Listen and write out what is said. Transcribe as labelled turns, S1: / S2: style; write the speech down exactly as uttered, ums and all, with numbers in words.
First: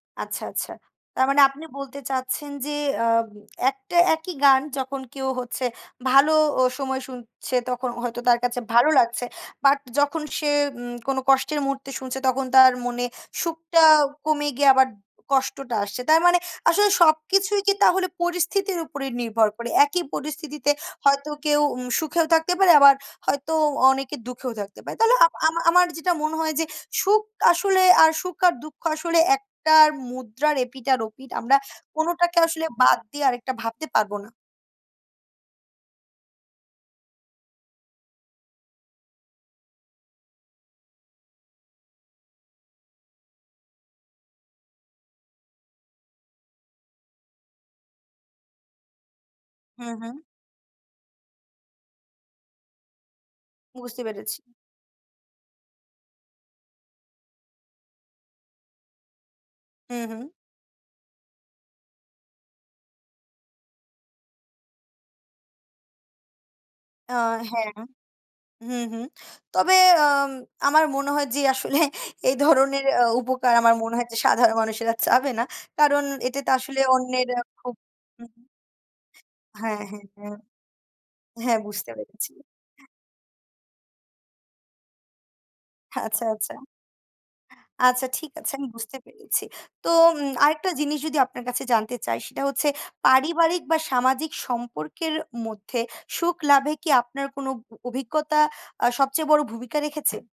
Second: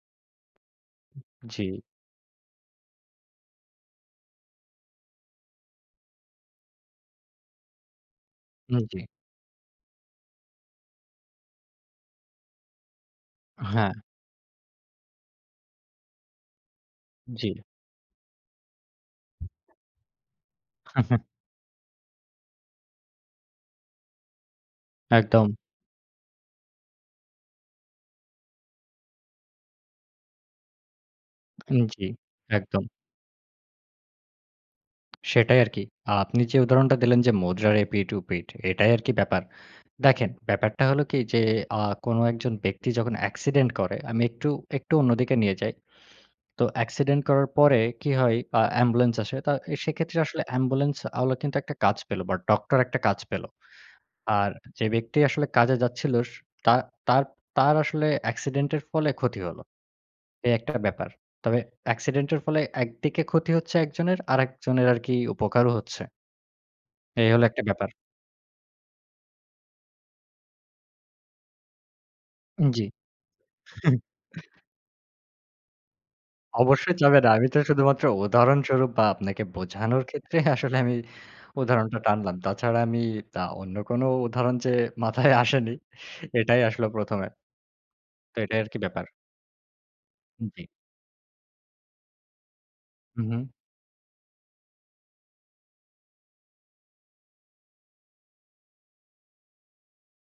S1: আচ্ছা, আচ্ছা।
S2: উ,
S1: তার মানে আপনি
S2: জি।
S1: বলতে চাচ্ছেন যে, আ একটা একই গান যখন কেউ হচ্ছে ভালো অ সময় শুনছে, তখন হয়তো তার কাছে
S2: উ,
S1: ভালো
S2: জি।
S1: লাগছে। বাট যখন সে উম কোনো কষ্টের মুহূর্তে শুনছে, তখন তার মনে সুখটা
S2: হ্যাঁ।
S1: কমে গিয়ে আবার কষ্টটা আসছে। তার মানে আসলে সব
S2: জি।
S1: কিছুই কি তাহলে পরিস্থিতির উপরে নির্ভর করে? একই পরিস্থিতিতে হয়তো কেউ উম সুখেও থাকতে পারে, আবার হয়তো অনেকে দুঃখেও থাকতে পারে। তাহলে আ
S2: একদম।
S1: আমা আমার যেটা মনে হয় যে, সুখ আসলে আর সুখ আর দুঃখ আসলে একটা মুদ্রার এপিট আর ওপিট। আমরা
S2: হম, জি
S1: কোনোটাকে আসলে
S2: একদম।
S1: বাদ দিয়ে আরেকটা ভাবতে পারবো না।
S2: সেটাই আরকি। আ আপনি যে উদাহরণটা দিলেন যে মুদ্রার এপিট-ওপিট, এটাই আরকি ব্যাপার। দেখেন, ব্যাপারটা হলো কি যে আ কোন একজন ব্যক্তি যখন অ্যাক্সিডেন্ট করে, আমি একটু, একটু অন্যদিকে নিয়ে যাই। তো অ্যাক্সিডেন্ট করার পরে কি হয়? আ অ্যাম্বুলেন্স আসে। তো
S1: হু,
S2: সেক্ষেত্রে
S1: হু।
S2: আসলে অ্যাম্বুলেন্স আওলা কিন্তু একটা কাজ পেলো। বা ডক্টর একটা কাজ পেল।
S1: বুঝতে পেরেছি।
S2: আর যে ব্যক্তি আসলে কাজে যাচ্ছিল, স তা তার তার আসলে অ্যাক্সিডেন্টের ফলে ক্ষতি হলো।
S1: হু, হু।
S2: এই একটা ব্যাপার। তবে অ্যাক্সিডেন্টের ফলে একদিকে ক্ষতি হচ্ছে একজনের, আরেকজনের আরকি উপকারও হচ্ছে।
S1: আ
S2: এই হলো একটা
S1: হ্যাঁ।
S2: ব্যাপার।
S1: হু, হু। তবে আ আমার মনে হয় যে, আসলে এই
S2: হুম
S1: ধরনের
S2: জি।
S1: উপকার আমার মনে হয় যে সাধারণ মানুষেরা চাবে না। কারণ এতে তো আসলে
S2: অবশ্যই, চাবে
S1: অন্যের
S2: আমি তো
S1: খুব
S2: শুধুমাত্র
S1: হম।
S2: উদাহরণস্বরূপ বা আপনাকে
S1: হ্যাঁ,
S2: বোঝানোর
S1: হ্যাঁ, জা
S2: ক্ষেত্রে আসলে আমি
S1: হ্যাঁ বুঝতে
S2: উদাহরণটা
S1: পেরেছি।
S2: টানলাম। তাছাড়া আমি তা অন্য কোন উদাহরণ যে মাথায় আসেনি
S1: আচ্ছা, আচ্ছা।
S2: এটাই আসলো প্রথম এ
S1: আচ্ছা ঠিক
S2: তো,
S1: আছে,
S2: এটাই
S1: আমি
S2: আরকি
S1: বুঝতে
S2: ব্যাপার।
S1: পেরেছি। তো উম আ
S2: জি।
S1: আরেকটা জিনিস যদি আপনার কাছে জানতে চাই, সেটা হচ্ছে
S2: উ, হুম।
S1: পারিবারিক বা সামাজিক সম্পর্কের মধ্যে সুখ লাভে কি আপনার কোনো ব অভিজ্ঞতা আ সবচেয়ে বড় ভূমিকা রেখেছে?